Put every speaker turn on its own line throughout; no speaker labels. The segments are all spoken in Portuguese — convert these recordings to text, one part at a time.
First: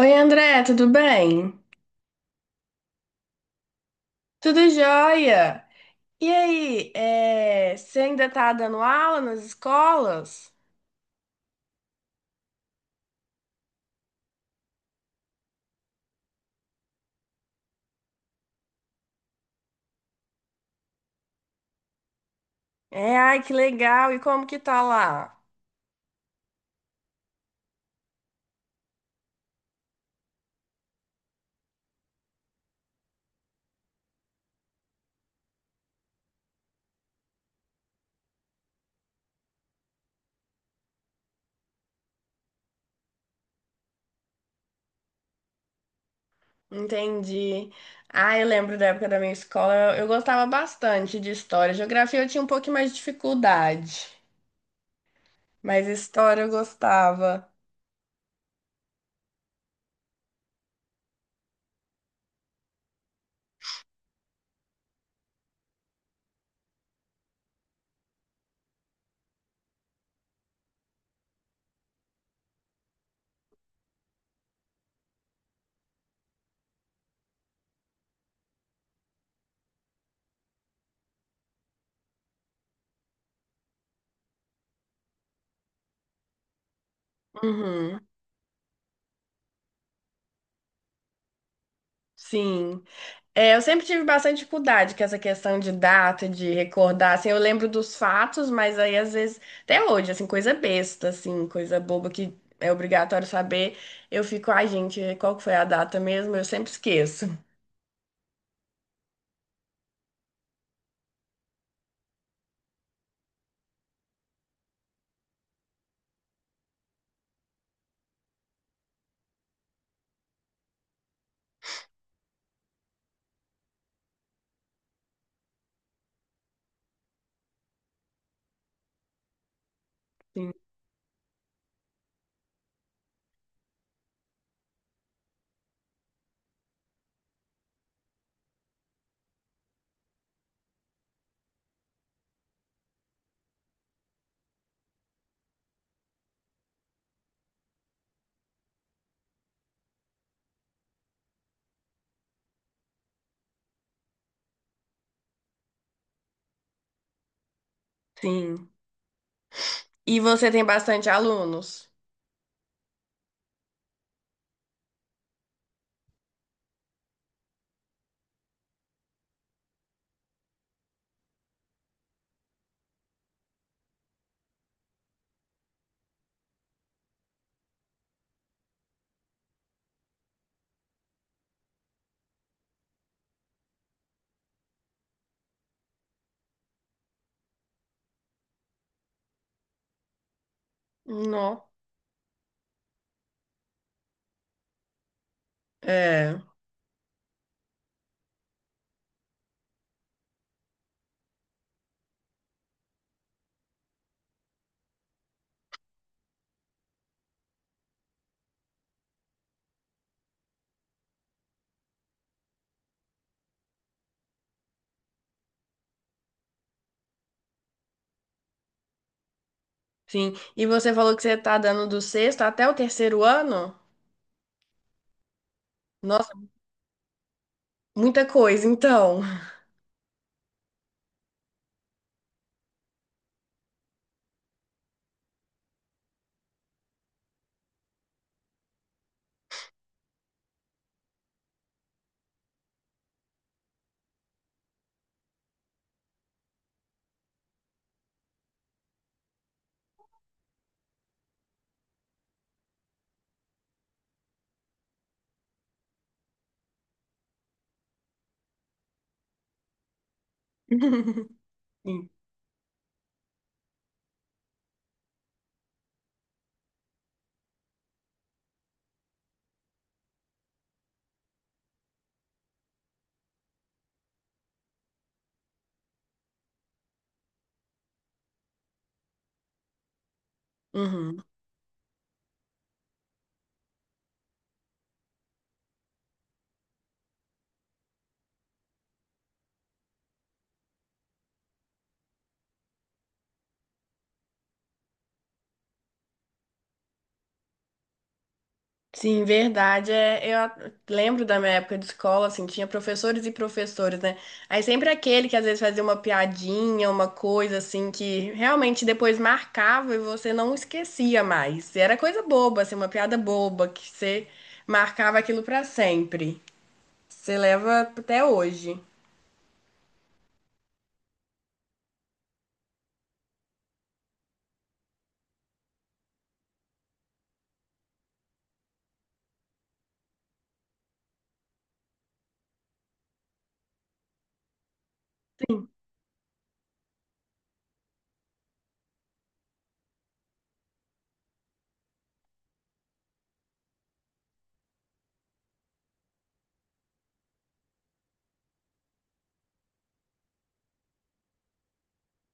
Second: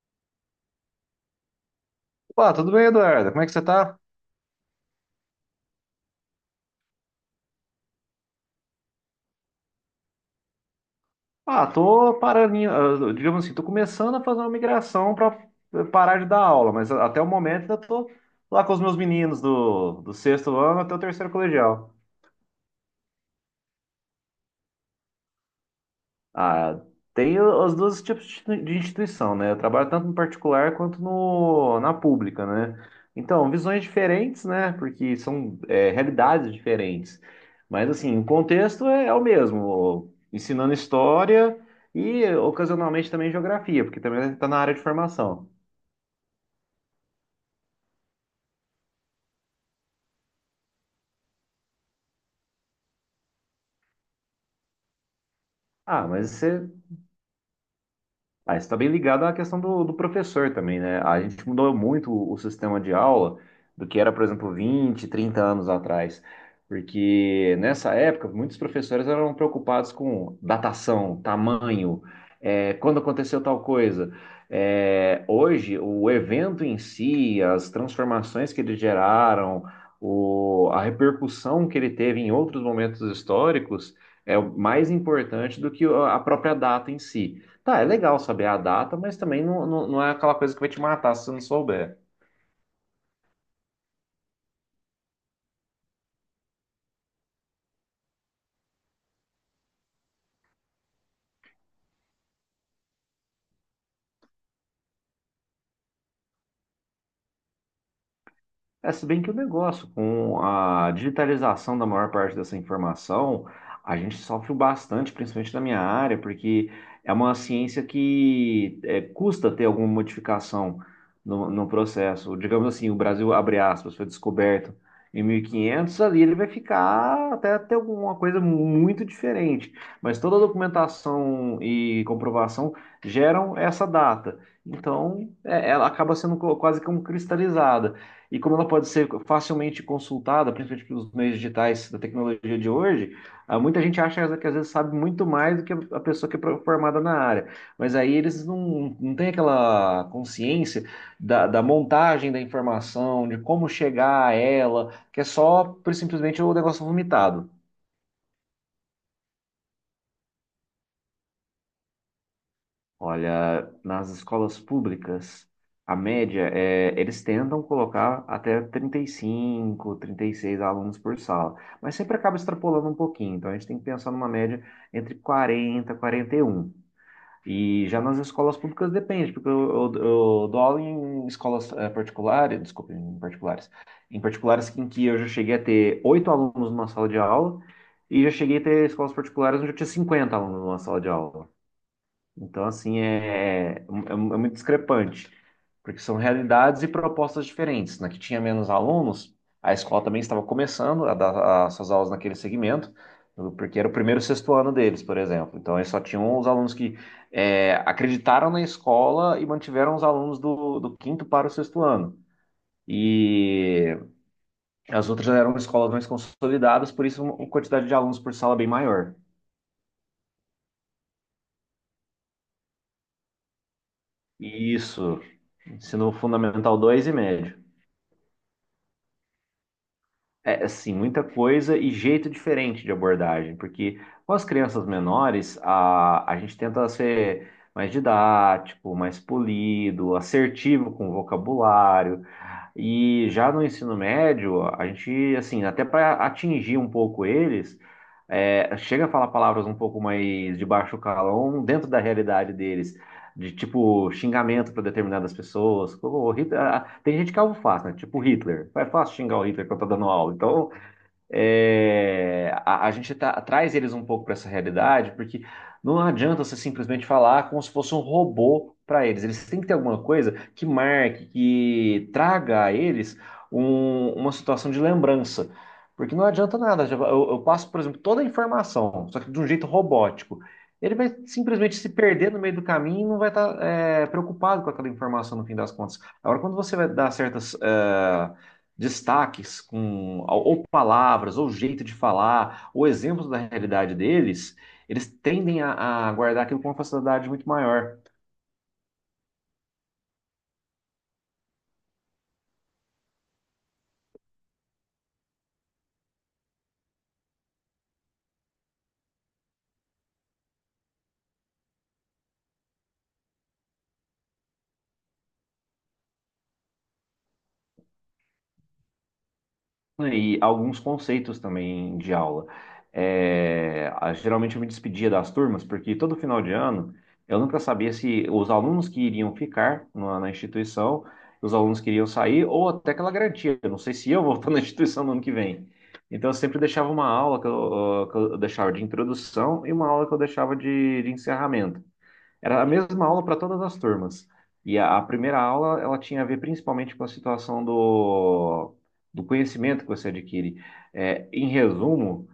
Oi, André, tudo bem?
Pá, tudo bem, Eduardo? Como é que você tá?
Tudo jóia? E aí, é, você ainda tá dando aula nas escolas?
Tô parando, digamos assim, tô começando a fazer uma migração para parar de dar aula, mas até o momento ainda tô lá com os meus meninos do sexto ano até o terceiro colegial.
É, ai, que legal! E como que tá lá?
Ah, tem os dois tipos de de instituição, né? Eu trabalho tanto no particular quanto no, na pública, né? Então, visões diferentes, né? Porque são, realidades diferentes. Mas, assim, o contexto é o mesmo, ensinando história e, ocasionalmente, também geografia, porque também está na área de formação.
Entendi. Ah, eu lembro da época da minha escola, eu gostava bastante de história. Geografia eu tinha um pouquinho mais de dificuldade, mas
Ah, mas
história eu
você.
gostava.
Ah, isso está bem ligado à questão do professor também, né? A gente mudou muito o sistema de aula do que era, por exemplo, 20, 30 anos atrás. Porque nessa época, muitos professores eram preocupados com datação, tamanho, quando aconteceu tal coisa. Hoje, o evento em si, as transformações que ele geraram, a repercussão que ele teve em outros momentos históricos, é o mais importante do que a própria data em si. Tá, é
Uhum,
legal saber a data, mas também não é aquela coisa que vai te matar se você não souber.
sim. É, eu sempre tive bastante dificuldade com essa questão de data, de recordar, assim, eu lembro dos fatos, mas aí às vezes, até hoje, assim, coisa besta, assim, coisa boba que é obrigatório saber, eu fico, ai, gente, qual que foi a data mesmo? Eu sempre esqueço.
É, se bem que o negócio, com a digitalização da maior parte dessa informação, a gente sofre bastante, principalmente na minha área, porque é uma ciência custa ter alguma modificação no processo. Digamos assim, o Brasil, abre aspas, foi descoberto em 1500, ali ele vai ficar até ter alguma coisa muito diferente. Mas toda a
Sim.
documentação e comprovação geram essa data. Então, é, ela acaba sendo quase como cristalizada. E como ela pode ser facilmente consultada, principalmente pelos meios digitais da tecnologia de hoje, ah, muita gente acha que às vezes sabe muito mais do que a pessoa que é formada na área. Mas aí eles não têm aquela consciência da montagem da informação, de como chegar a ela, que é só simplesmente o negócio vomitado.
Sim. E você tem bastante alunos?
Olha, nas escolas públicas, a média é, eles tentam colocar até 35, 36 alunos por sala, mas sempre acaba extrapolando um pouquinho, então a gente tem que pensar numa média entre 40 e 41. E já nas escolas públicas depende, porque eu dou aula em escolas particulares, desculpa, em particulares, em particulares em que eu já cheguei a ter 8 alunos numa sala de aula, e já cheguei a ter escolas particulares onde eu tinha 50 alunos numa sala de aula.
Não.
Então, assim, é muito discrepante, porque são
É,
realidades e propostas diferentes. Na que tinha menos alunos, a escola também estava começando a dar as suas aulas naquele segmento, porque era o primeiro e sexto ano deles, por exemplo. Então, eles só tinham os alunos que acreditaram na escola e mantiveram os alunos do quinto para o sexto ano. E as outras eram escolas mais consolidadas, por isso uma quantidade de alunos por sala bem maior.
sim. E você falou que você tá dando do sexto até o terceiro ano?
E isso, ensino
Nossa,
fundamental 2 e médio.
muita coisa, então.
É, assim, muita coisa e jeito diferente de abordagem, porque com as crianças menores, a gente tenta ser mais didático, mais polido, assertivo com o vocabulário, e já no ensino médio, a gente, assim, até para atingir um pouco eles, é, chega a falar palavras um pouco mais de baixo calão dentro da realidade deles, de tipo xingamento para determinadas pessoas. Como o tem gente que é alvo fácil, né? Tipo Hitler. É fácil xingar o Hitler quando tá dando aula. Então,
Sim.
é, a gente traz eles um pouco para essa realidade, porque não adianta você simplesmente falar como se fosse um robô para eles. Eles têm que ter alguma coisa que marque, que traga a eles uma situação de lembrança. Porque não adianta nada. Eu passo, por exemplo, toda a informação, só que de um jeito robótico. Ele vai
Uhum.
simplesmente se perder no meio do caminho e não vai estar preocupado com aquela informação no fim das contas. Agora, quando você vai dar certas, destaques com ou palavras, ou jeito de falar, ou exemplos da realidade deles, eles tendem a guardar aquilo com uma facilidade muito maior.
Sim, verdade. É, lembro da minha época de escola, assim, tinha professores e professores, né? Aí sempre aquele que às vezes fazia uma piadinha, uma coisa assim, que realmente depois marcava e você não esquecia mais. Era coisa boba, assim, uma piada boba, que você marcava aquilo pra sempre. Você leva até hoje.
E alguns conceitos também de aula. É, geralmente eu me despedia das turmas, porque todo final de ano eu nunca sabia se os alunos que iriam ficar na instituição, os alunos que iriam sair, ou até aquela garantia, eu não sei se eu vou estar na instituição no ano que
Sim,
vem. Então eu sempre deixava uma aula que eu deixava de introdução e uma aula que eu deixava de encerramento. Era a mesma aula para todas as turmas. E a primeira aula, ela tinha a ver principalmente com a situação do conhecimento que você adquire. É, em resumo,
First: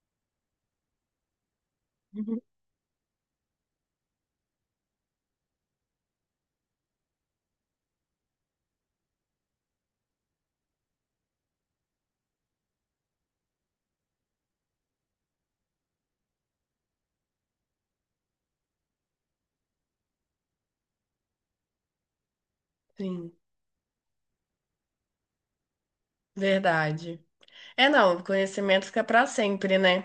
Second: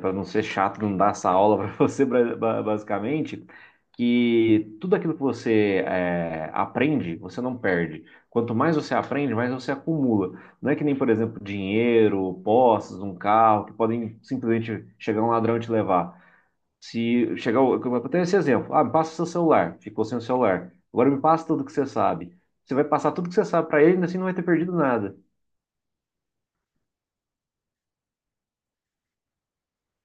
para não ser chato, não dar essa aula para você, basicamente, que tudo aquilo que você aprende, você não perde. Quanto mais você aprende, mais você acumula. Não é que nem, por exemplo, dinheiro, posses, um carro, que podem simplesmente chegar um ladrão e te levar. Se chegar, eu tenho esse exemplo. Ah, me passa seu celular. Ficou sem o celular. Agora me passa tudo que você sabe. Você vai passar tudo
sim,
que você sabe para ele, e assim não vai ter perdido nada.
verdade. É, não, conhecimento fica pra sempre, né?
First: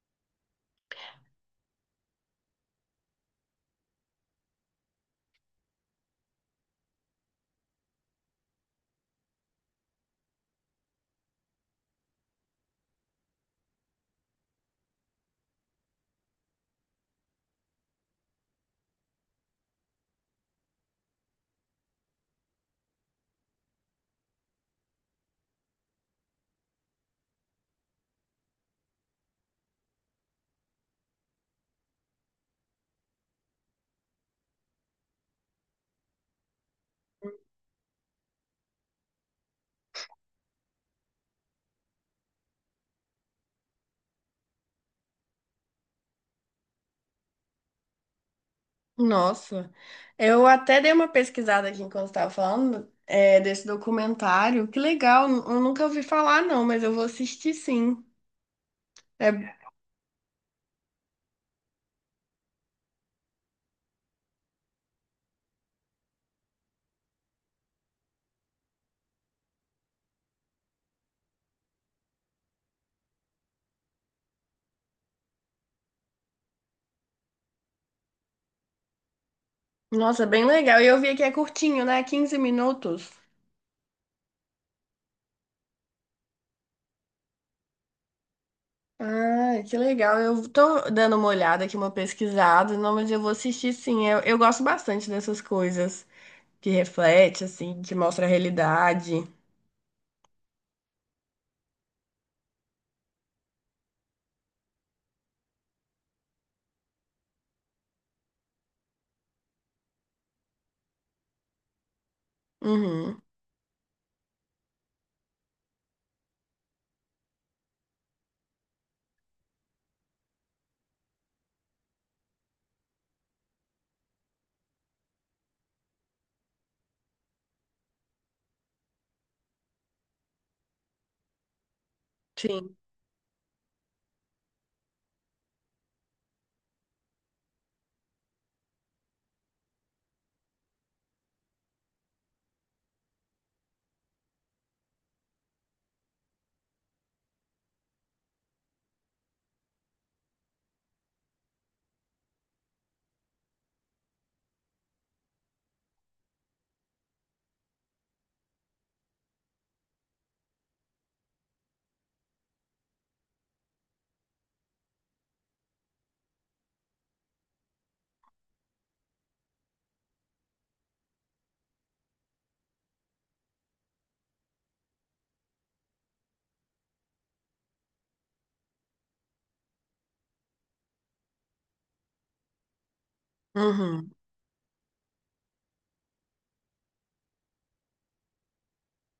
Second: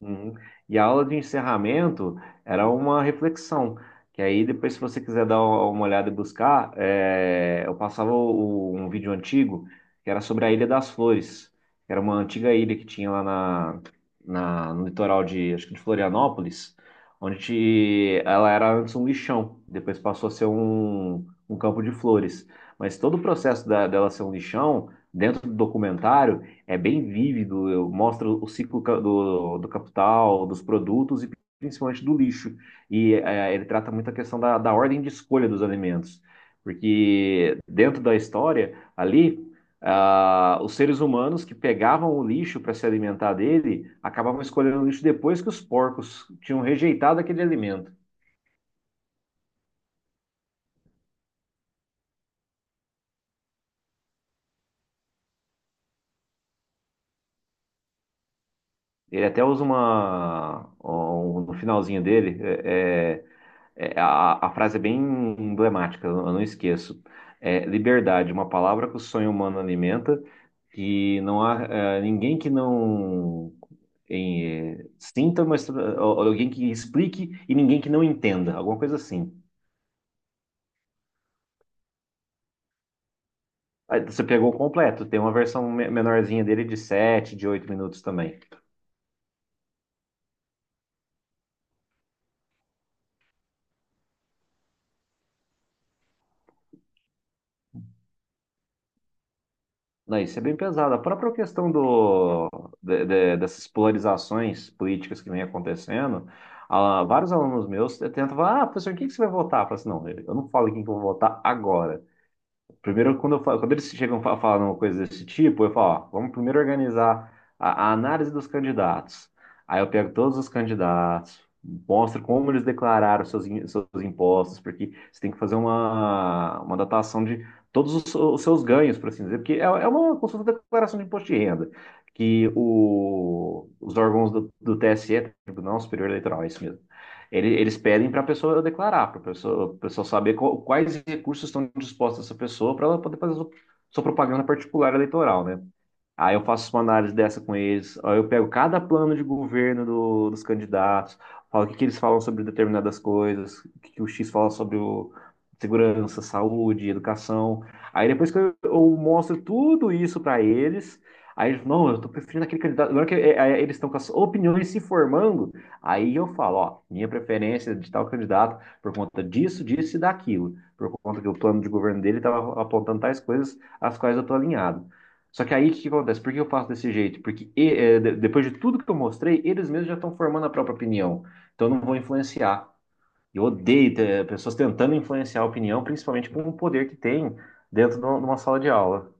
Uhum. E a aula de encerramento era uma reflexão, que aí depois, se você quiser dar uma olhada e buscar, é, eu passava um vídeo antigo que era sobre a Ilha das Flores, que era uma antiga ilha que tinha lá no litoral de, acho que de Florianópolis, onde ela era antes um lixão, depois passou a ser um campo de flores. Mas todo o processo dela ser um lixão, dentro do documentário, é bem vívido, eu mostro o ciclo do capital, dos produtos e principalmente do lixo. E ele trata muito a questão da ordem de escolha dos alimentos, porque dentro da história, ali, ah, os seres humanos que pegavam o lixo para se alimentar dele acabavam escolhendo o lixo depois que os porcos tinham rejeitado aquele alimento.
Nossa, eu até dei uma pesquisada aqui enquanto estava falando, é, desse documentário. Que legal, eu nunca ouvi falar não, mas eu vou assistir sim.
Ele até
É,
usa uma, no finalzinho dele, é, a frase é bem emblemática, eu não esqueço. É, liberdade, uma palavra que o sonho humano alimenta, que não há ninguém que não sinta, mas ou alguém que explique e ninguém que não entenda, alguma coisa assim.
nossa, é bem legal. E eu vi que é curtinho, né? 15 minutos.
Aí você pegou o completo, tem uma versão menorzinha dele de 7, de 8 minutos também.
Ah, que legal. Eu tô dando uma olhada aqui, uma pesquisada. Não, mas eu vou assistir sim. Eu gosto bastante dessas coisas que reflete, assim, que mostra a realidade.
Não, isso é bem pesado. A própria questão do, dessas polarizações políticas que vem acontecendo, ah, vários alunos meus tentam falar, ah, professor, em quem que você vai votar? Eu falo assim, não, eu não falo em quem que eu vou votar agora. Primeiro,
Uhum.
quando, eu falo, quando eles chegam a falar uma coisa desse tipo, eu falo, ó, vamos primeiro organizar a análise dos candidatos. Aí eu pego todos os candidatos, mostro como eles declararam seus impostos, porque você tem que fazer uma datação de todos os seus ganhos, por assim dizer, porque é uma consulta de declaração de imposto de renda, que
Sim.
o, os órgãos do TSE, Tribunal Superior Eleitoral, é isso mesmo, eles pedem para a pessoa declarar, para a pessoa saber quais recursos estão dispostos a essa pessoa para ela poder fazer sua, sua propaganda particular eleitoral, né? Aí eu faço uma análise dessa com eles. Aí eu pego cada plano de governo dos candidatos, falo o que, que eles falam sobre determinadas coisas, o que, que o X fala sobre segurança, saúde, educação. Aí depois que eu mostro tudo isso para eles, aí eles, não, eu tô preferindo aquele candidato. Agora que eles estão com as opiniões se formando, aí eu falo, ó, minha preferência é de tal candidato por conta disso, disso e daquilo. Por conta que o plano de governo dele estava apontando tais coisas às quais eu tô alinhado. Só que aí o que que acontece? Por que eu faço desse jeito? Porque depois de tudo que eu mostrei, eles mesmos já estão formando a própria opinião. Então eu não vou influenciar. Eu odeio
Uhum.
ter pessoas tentando influenciar a opinião, principalmente com o poder que tem dentro de uma sala de aula.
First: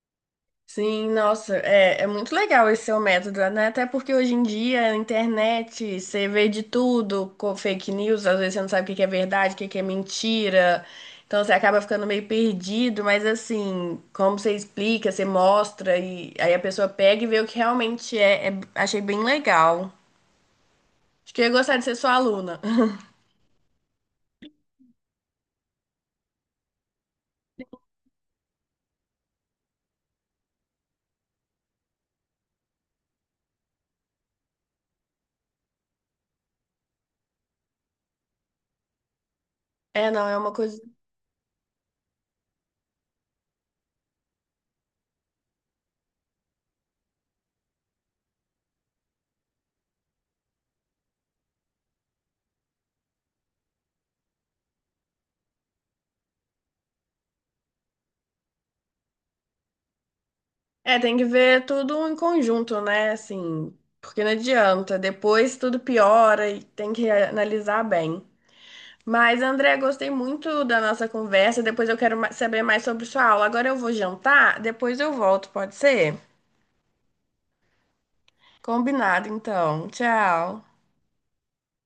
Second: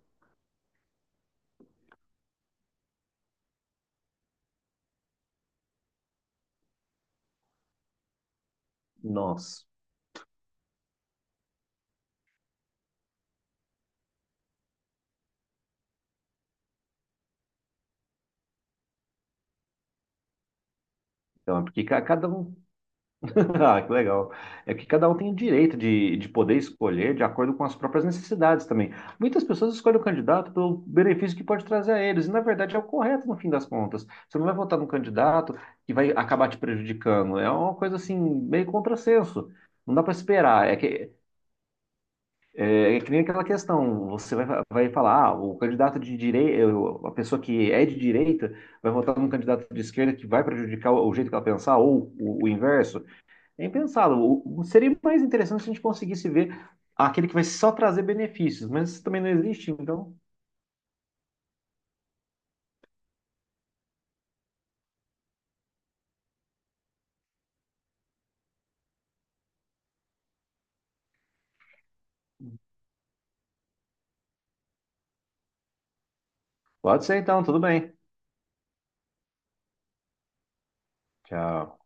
Sim, nossa, é, é muito legal esse seu método, né? Até porque hoje em dia, a internet, você vê de tudo com fake news, às vezes você não sabe o que que é verdade, o
Nossa.
que que é mentira, então você acaba ficando meio perdido, mas assim, como você explica, você mostra, e aí a pessoa pega e vê o que realmente achei bem legal. Acho que eu ia
Então, é
gostar de
porque
ser sua
cada um
aluna.
Ah, que legal. É que cada um tem o direito de poder escolher de acordo com as próprias necessidades também. Muitas pessoas escolhem o candidato pelo benefício que pode trazer a eles, e na verdade é o correto no fim das contas. Você não vai votar num candidato que vai acabar te prejudicando. É uma coisa assim, meio contrassenso. Não dá
É,
para
não, é uma
esperar.
coisa.
É que nem aquela questão: você vai, vai falar, ah, o candidato de direita, a pessoa que é de direita, vai votar num candidato de esquerda que vai prejudicar o jeito que ela pensar, ou o inverso. Nem pensado. Seria mais interessante se a gente conseguisse ver aquele que vai só trazer benefícios, mas isso também não existe, então.
É, tem que ver tudo em conjunto, né? Assim, porque não adianta, depois tudo piora e tem que analisar bem. Mas, André, gostei muito da nossa conversa. Depois eu quero saber mais sobre sua aula. Agora eu vou jantar, depois eu volto, pode ser?
Pode ser então, tudo bem.
Combinado, então. Tchau.
Tchau.